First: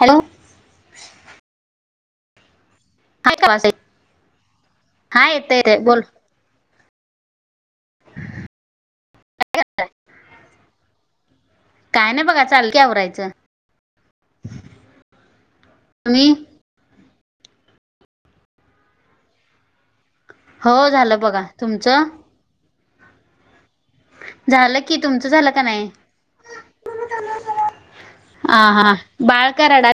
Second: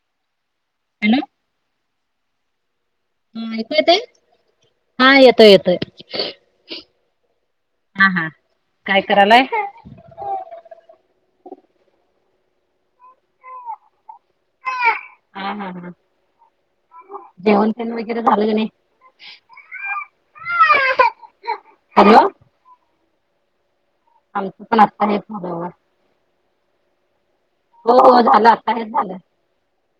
Hello. [unintelligible] हाय का वास हा येतोय येतं येतोय. येतय बोल हां हां, काय करालाय? काय नाही बघा चाल कि उवरायचं. हा हा हा. तुम्ही जेवण तेण वगैरे झालं क नाही? हो झालं बघा, तुमचं? हॅलो आमचं पण झालं कि आत्ता हेच तुमचं झालं का बघा. नाही? हो हो झालं आ आता हेच हा झालं. बाळ का रडात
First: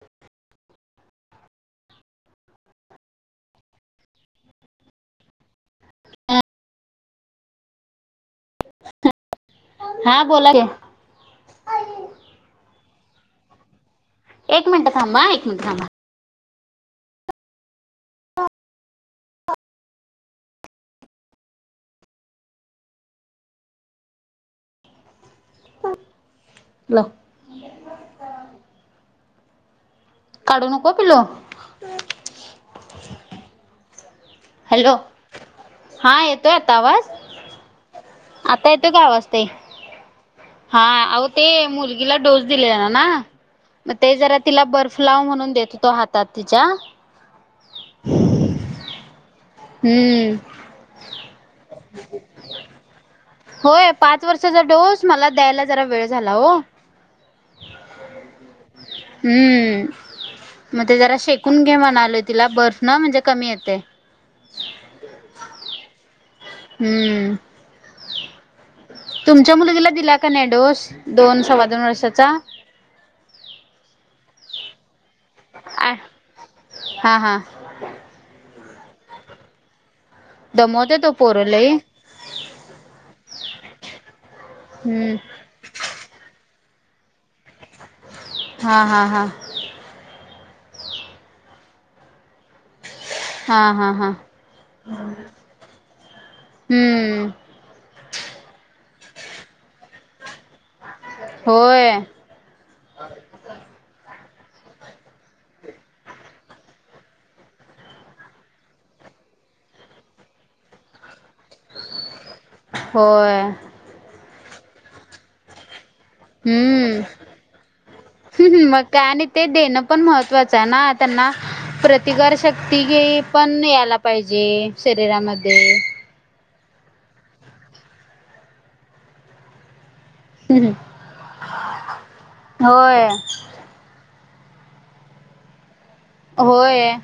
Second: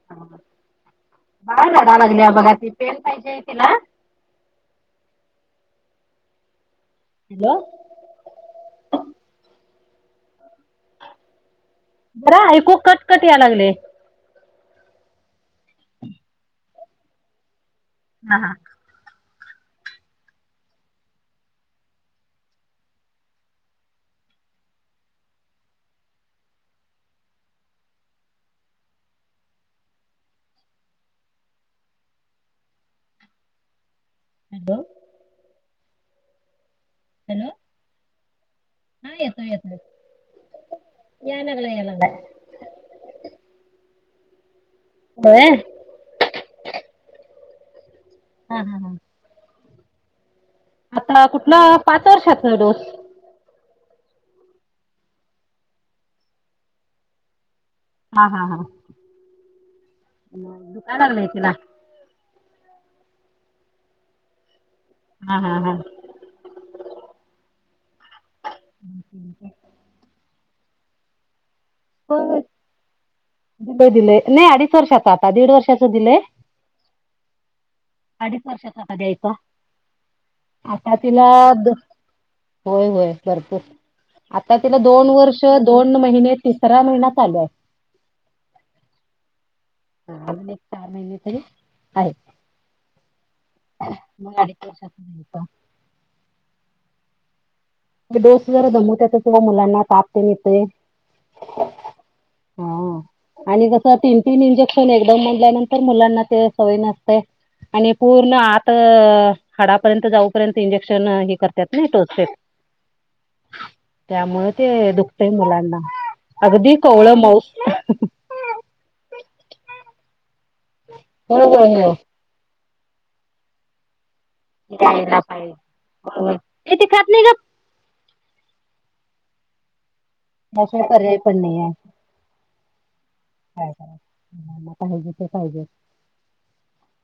[unintelligible] हॅलो. हा बोला की. खरं ऐकू कटकट या लागलय. एक मिनटं थांबा, एक मिनट थांबा. हा हा. ल. काढू नको पिलू. हॅलो, हा येतोय आता आवाज? हॅलो. आता का हा आवाज ते येतोय येतोय. हा अहो याय ते लागलाय याय लागलाय. मुलगीला डोस दिललना, म ते जरा तिला बर्फ फ्लाव होय म्हणून देत हा होतो हातात तिच्या. हा हा हा. हम्म. आता कुठल पाच वर्षातलं डोस. होय पाच वर्षाचा डोस मला द्यायला जरा वेळ झाला हो. हा हा हा. हम्म, मग ते दुखाय जरा लागलय तिला शेकून घे म्हणालो तिला बर्फ न म्हणजे कमी येते. हा हा हा. हम्म! तुमच्या मुलगीला दिला का नाय डोस दोन सव्वा दोन वर्षाचा. होय दिलंय नाही अडीच वर्षाच आता दीड वर्षाचं आ दिलंय. हा हा. अडीच वर्षाचा आत्ता द्यायचा आता दमवते तो तिला. पोरं लई होय होय भरपूर आता तिला दोन हम्म वर्ष दोन महिने तिसऱ महिना चालू आहे. हा हा हा. ह आ नेट चार महिने तरी आहेत. हा हा हा मग अडीच वर्षाचा द्यायचा हम्म! डोस जरा दमोवत्यातच व मुलांना तापतेन येतय. होय. हा. आणि जसं तीन तीन इंजेक्शन एकदम मनल्यानंतर मुलांना ते सवय नसते. आणि पूर्ण आत. हाडापर्यंत जाऊपर्यंत इंजेक्शन हे करतात नय टोचते. होय. त्यामुळे ते दुखतय मुलांना अगदी कवळं मऊ. ह मग काय आणि ते देणं पण महत्त्वाचं आहे ना, त्यांना होय होय होय प्रतिकारशक तिघे पण याला पाहिजे. घ्यायला शरीरामध्ये. पाहिजे ते खात नाही गप. त्यात काय पर्याय पण नाही आहे. होय. कायला पाहिजे ते पाहिजे. होय.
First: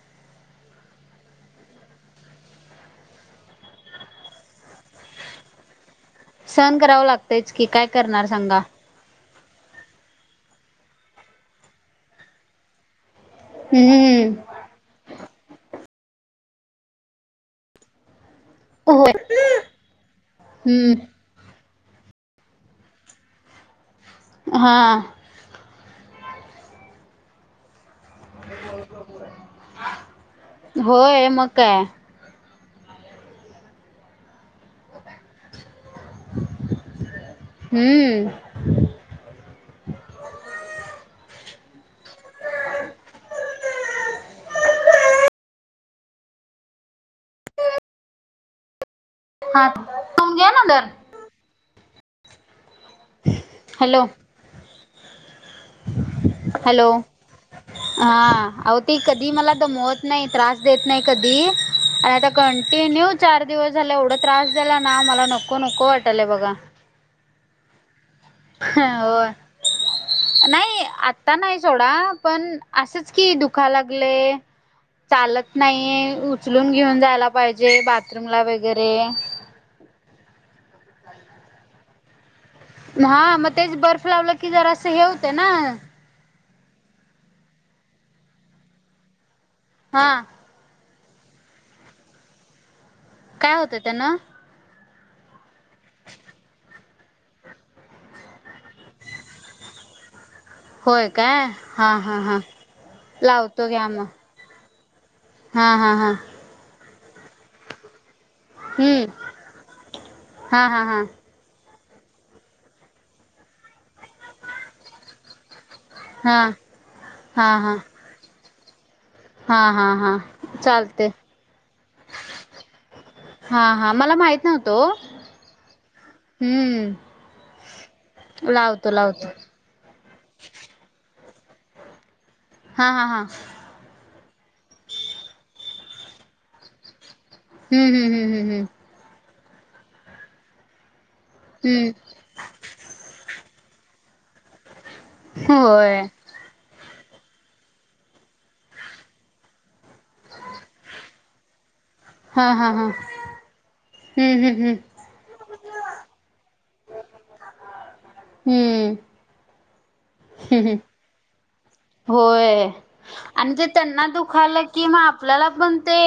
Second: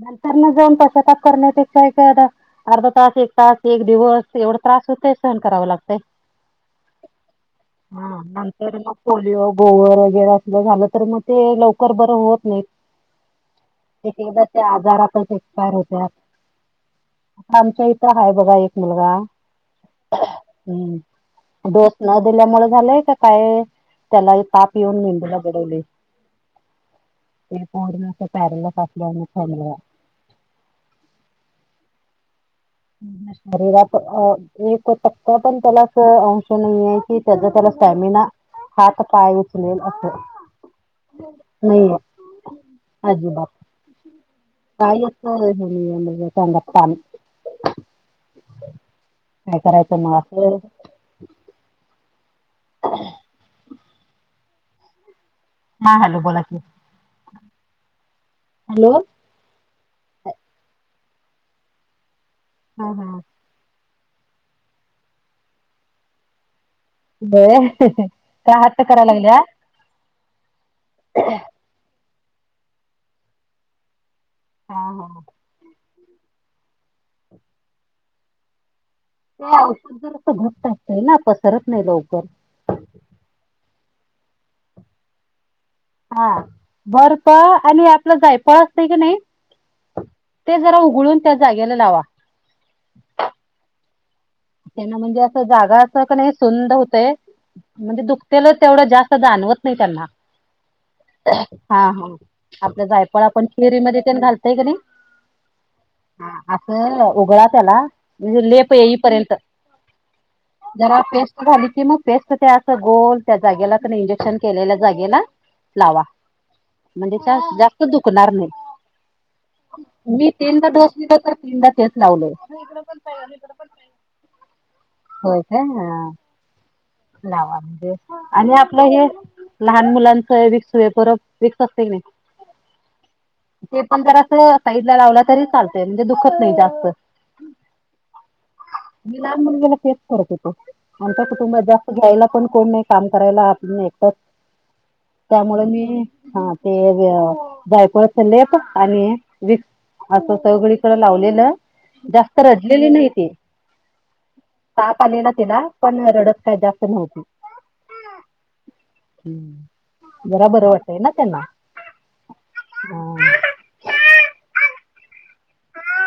नंतर न जाऊन पशातप करण्यापेक्षा [unintelligible] अर्धा तास एक तास एक दिवस एवढा त्रास होतय. सहन कराव लागतं. सहण कराव लागतयच की काय करणार सांगा. नंतर मग पोलिओ गोवर वगैरे अस झालं तर मग ते लवकर बरं होत नाही. एक हम्म एकदा. त्या आजारातच एक्सपायर होत्यात आमच्या इथं हाय बघा एक. होय. मुलगा हम्म. दडोस न दिल्यामुळे झालंय का काय त्यालाही ताप हा येऊन मेंदूला [unintelligible] प्यारेलसअसल्यामुळे. होय मग काय. शरीरात एक टक्का पण त्याला. अंश नाही आहे की त्याचा त्याला स्टॅमिना हम्म. हात पाय उचलेल असे. नाहीये अजिबात. कायत हे म [unintelligible] काय हा. करायचं मग असं. [inaudible] हॅलो! हा हॅलो बोला की हॅलो! हा आवो हॅलो ते क ती मला दमवत नाई, त्रास देत नाई कदी, आणी आता हा कंटीन्यु हा चार दिवस झाला एवढं त्रास दिला ना, मला नको नको वाटलय बघा. होय. का हट्ट करायल होय लागल्या? नाही, आता नाही सोडा पण असेच की दुखा लागलय. हा हा चालत नाहीये, उचलून घेऊन जायला पाहिजे, बाथरूम ला वगैरेऽ. ते औषध जर अस घटटअसतय ना, पसरत नाही लवकर‌. हा, मग तेच बर्फ लावलं की जरा असं हे होते ना. हा, बरप आणि आपलं जाय पळ असतय का नाहीऽ. हां. ते जरा उघळून त्या जागेला लावा. काय होतं त्यांना? त्यांना म्हणजे असं जागा असं क नाही सुंद होतय. म्हणजे दुखतेलं तेवढं जास्त जाणवत नाही त्यांना. हा हा आपलं जायफळ आपण लावतो घ्या खिरीमध्ये मग पण घालतय का नाही. हा हा हा. असं उघड त्याला म्हणजे लेप येईपर्यंत. हम्म हा हा जरा हा पे. ली की मग पेस्ट ते असं गोल त्या जागेला प इंजेक्शन केलेल्या जागेला लावा. हा म्हणजे त्या हा हा जास्त दुखणार हा नाहीत. हा हा मी तीनदा डोस चालते दिलो तर, तीनदा तेच लावलो. हा हा मला माहित नव्हतं वो. हो काय? आंऽ हम्म, लावा म्हणजे, आणि आपलं लावतो हेऽ. लावतो लहान मुलांचं विक्स वेपोरब विक्स असतय क नाहीऽ. हा, हा हा. ते पण जर असं साईडला लावलं तरी चालतय, म्हणजे दुखत नाही जास्त. हम्, हम, हम, हम, हम मी लहान मुलगीला तेच करत होतो, आमचा कुटुंबात हम्म जास्तऽ. त्याला पण कोण नाही काम करायला, आपण ऐकच हम्म त्यामुळे मी होय हां. ते जायपळचा लेप आणि व. असं सगळीकड लावलेलं, जास्त हा हा हा रडलेली नाही ती. हम्म हम्म हम्म आलेला तीला पण रडत काय जास् नव्हती. हम्म, हम्म, जरा बर हम्म वाटतय ना त्यांना. होय, आणि ते त्यांना दुखालं की मग आपल्याला पण ते.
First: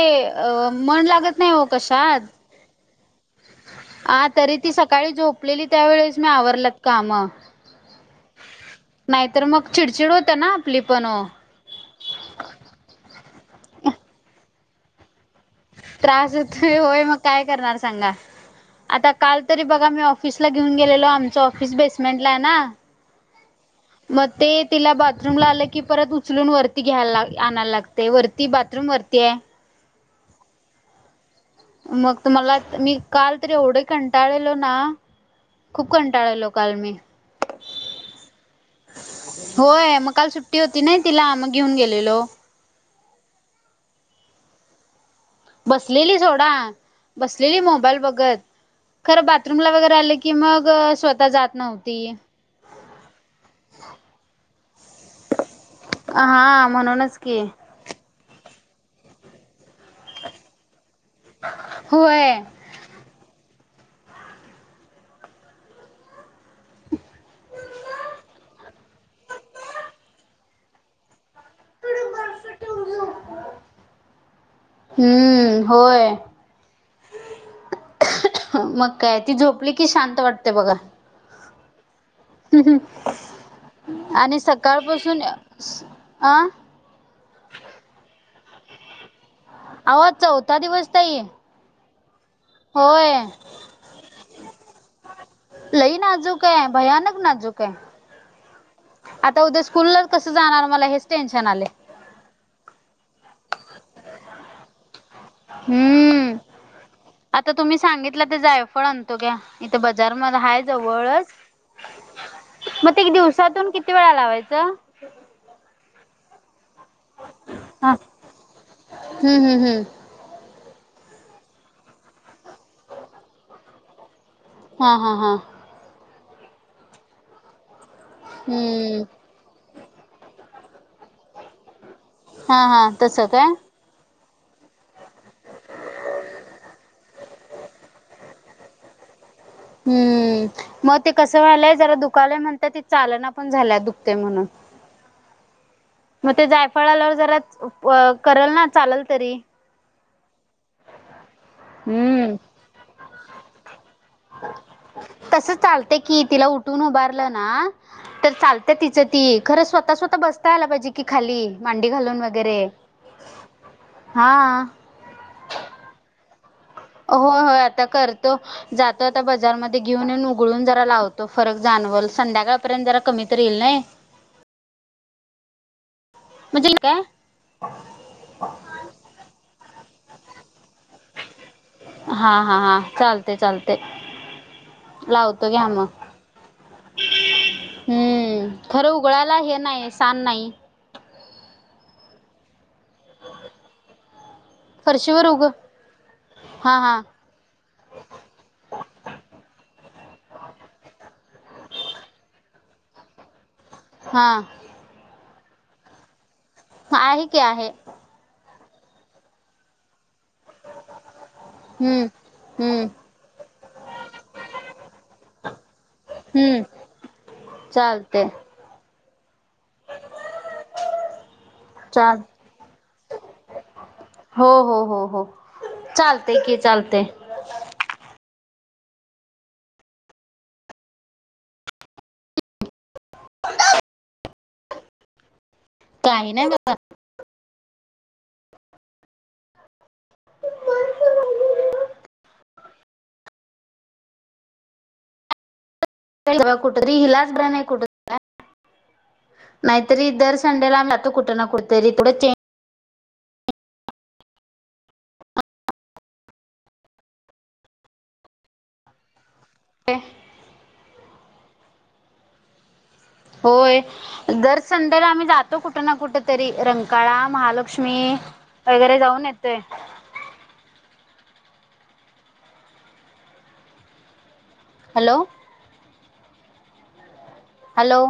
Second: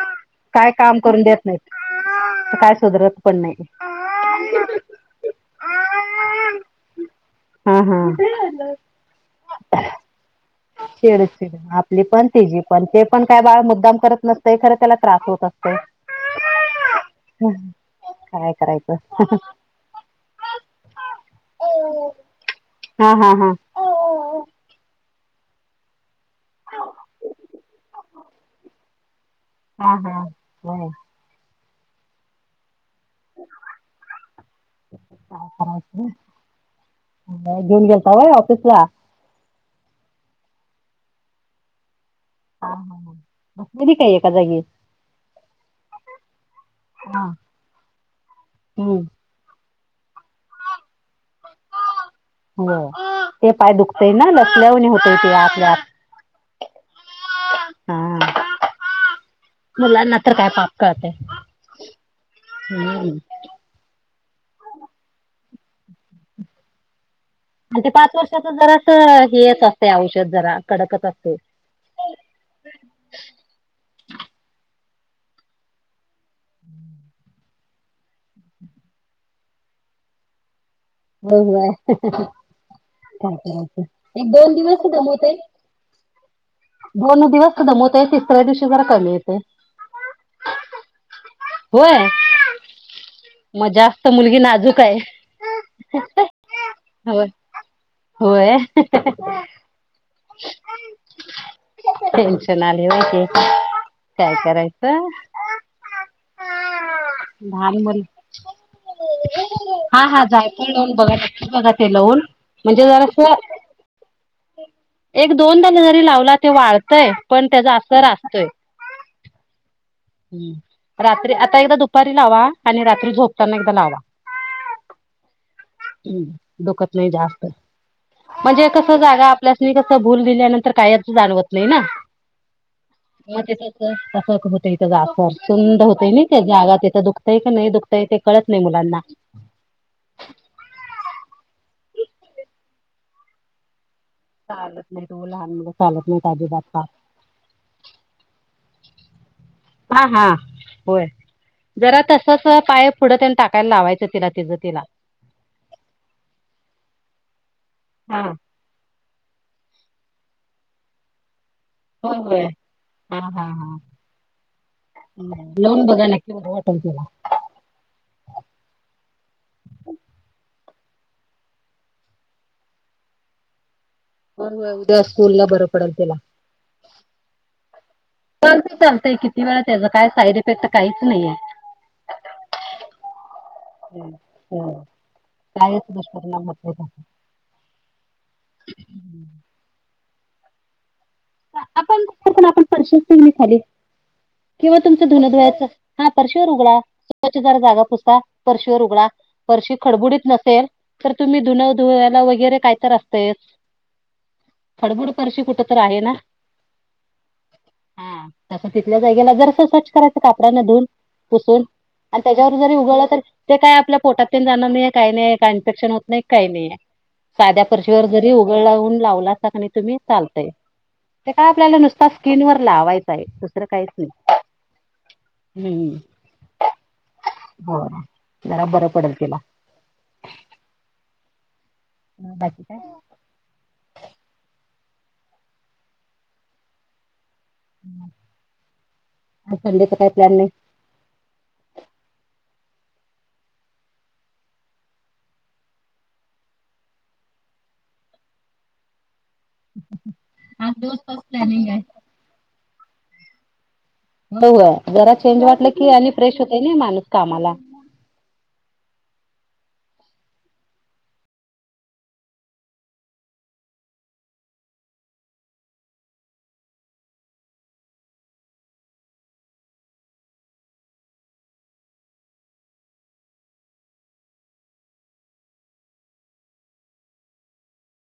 काय काम मन करून लागत देत नाही, हो कशात. तर काय सुधरत पण नाही. आ, तरी ती सकाळी झोपलेली त्यावेेळेस मी आवरलात कामं. हा, हा, नाहीतर मग चिडचिड होतं ना. आपली पण ओ चिडचिड आपली पण तिजी पण ते पण काय बाळ मुद्दाम करत नसतंय खरं त्याला त्रास होत असत. त्रास होतोय, होय, मग काय करणार सांगा? काय आता करायचं काल तरी बघा मी ऑफिसला घेऊन गेलेलो, आमचं ऑफिस बेसमेंटला आहे ना, हा, हा, हा मग ते, तिला बाथरूम ला आलं की परतऽ. उचलून वरती घ्यायला, आणायला लागतय, बाथरूमवरती आहे. हा, हा, वय, मग तुम्हाला, मी काल तरी एवढं कंटाळलो ना, खूप कंटाळलो काल मी घेऊन गेलता वय, ऑफिस ला? होय, मग काल सुट्टी होती नाही तिला, मग घेऊन गेलेलो. हा, हा, ह, बसलेली काय एखा जागी? बसलेली सोडा हा बसलेली मोबाईल बघत हम्म खरं बात [unintelligible] वगैरे आले की मग अ स्वतः जात नव्हती होय ते पाय दुखतंय ना लचल्यावाणी होतंय ते आतल्याआत हा म्हणूनच की हा मुलांना तर काय पाप कळतंय होय. हम्म. आणि ते पाच वर्षाच जर असं हेअच असतय औषधं जरा कडकच असतय. हम्म होय. [inaudible] मग काय ती झोपली कि शांत वाटतंय बघा. होय होय हम काय करायचं हम एक आणि दोन दिवस सकाळपासून य. दमवतय. आं. दोन दिवस दमवतय, तिसऱ्या दिवशी जरा कमी येतय. आवो आज चौथा दिवस ताई वय. होय. म जास्त मुलगी नाजूक आहे. लइ नाजूक आहे, भयानक होय नाजूक आहे. होय. आता उद्या स्कूलला कसं जाणार मला हेच टेन्शन आलंय. टेन्शन आले होते काय करायचं. हम्म आता तुम्ही लहान मुल सांगितलंत. इथे जायफळ आणतो घ्या इथे हा बजार हा मध हाय जायफळ लावून बघा जवळच. नक्की बघा ते लावून म्हणजे जरासं. तुन किती वेळा लावायचं. एक दोन दाणे जरी लावला ते वाळ. हय पण त्याचा हा असर असतोय. हम्म हम्म हम्म हम्म रात्री आता एकदा दुपारी लावा आणि रात्री झोपताना एकदा लावा. हा हा हा. उम दुखत नाही जास्त म्हणजे कसं हम्म जागा आप आपल्यास नी कसं भूल दिल्यानंतर कायच जाणवत नाही ना. हा हा तसं काय? तसं एक होतंय इथं जाफर सुंद होतय नाही जागा तिथं दुखतय की नाही दुखतय ते कळत नाही मुलांना हम्म मग ते कसं व्हायलय जरा दुखालय म्हणत्या ती चालना पण झाल्या दुखतेय म्हणू. चालत नाहित ओ लहान मुलं चालत नाहीत मग ते अजिबात पाप. जायफळाला जराच प करल ना चाललं तरी हा हा होय जरा हम्म तसच अ पाय पुढं त्यानं टाकाय लावायचं. त तिला तिज तिला तसं चालतंय की तिला उठून उभारलं ना हा तर चाल. तिचं ती खरं स्वतः स्वतः बसता यायला पाहिजे. कि खाली मांडी होय घालून होय. वगैरे हां. लऊन बघाना [unintelligible] तिला होय होय आता करतो. जातो आता बजार मध्ये घेऊन येऊन उगळून जरा लावतो फरक जाणवल संध्याकाळपर्यंत जरा कमी तर येईल नाही. पण व उद्या स्कूलला बरं पडल तिला म्हजेल काय? चालतंय चालतंय किती वेळा त्याच काय साईड इफेक्ट काहीच नाहीये. हा हा हा चालतंय चालतंय हो लावतो घ्या कायच मग दुष्परिणाम होत नाही त्याचा. हम्म खरं उगळायला हे नाही सान नाही. आपण आपण आपण फरशात टीव्ही खाली केव्हा तुमचं फरशीवर धुन उघ धुवायच हा फरशीवर उगळा हा हा त्व्ितार जागा पुसता परर्शवर उघडा. वर्षी खडबडीत नसेल तर तुम्ही धुन धुला वगैरे काय तर असतायस. हा. फडबड पर्शी कुठ तर आहे ना. आहे की आहे. हा तसं तिथल्या जागेला जरसं स्वच्छ करायचं कापडा न धुन पुसून. हम्म आणि त्याच्यावर जरी हम्म उगळ तर. ते काय आपल्या पोटात तेन जाणार नाहीे काही नाही का इन्फेक्शन होत नाही काही हम्म नाहीे. साध्या पर्शीवर चालते जरी उगळून लावलासा कनय तुम्ही चालताय. ते का आपल्याला नुसता चाल स्किन वर लावायचं आहे दुसरं काहीच नाही. चालतेय की चालतेय. बर जरा बरं पडल तिला. अ बाकी काय. [inaudible] काही नाही बघ. संडेचा काय प्लॅन नाही. कुठत इलाास ब्रन कठ [inaudible] नाहीतरीदर संडेला जातो आ कुठ कुठेतरी तेवढेच चेंज. होय होय जरा चेंज वाटलं की आणि फ्रेश होतय नाही माणूस कामाला. तेे होय. दर संडेला आम्ही जातो कुठं ना कुठ तरी रंकाळा महालक्ष्मी. वगैरे जाऊन येतोय. हॅलो. हॅलो.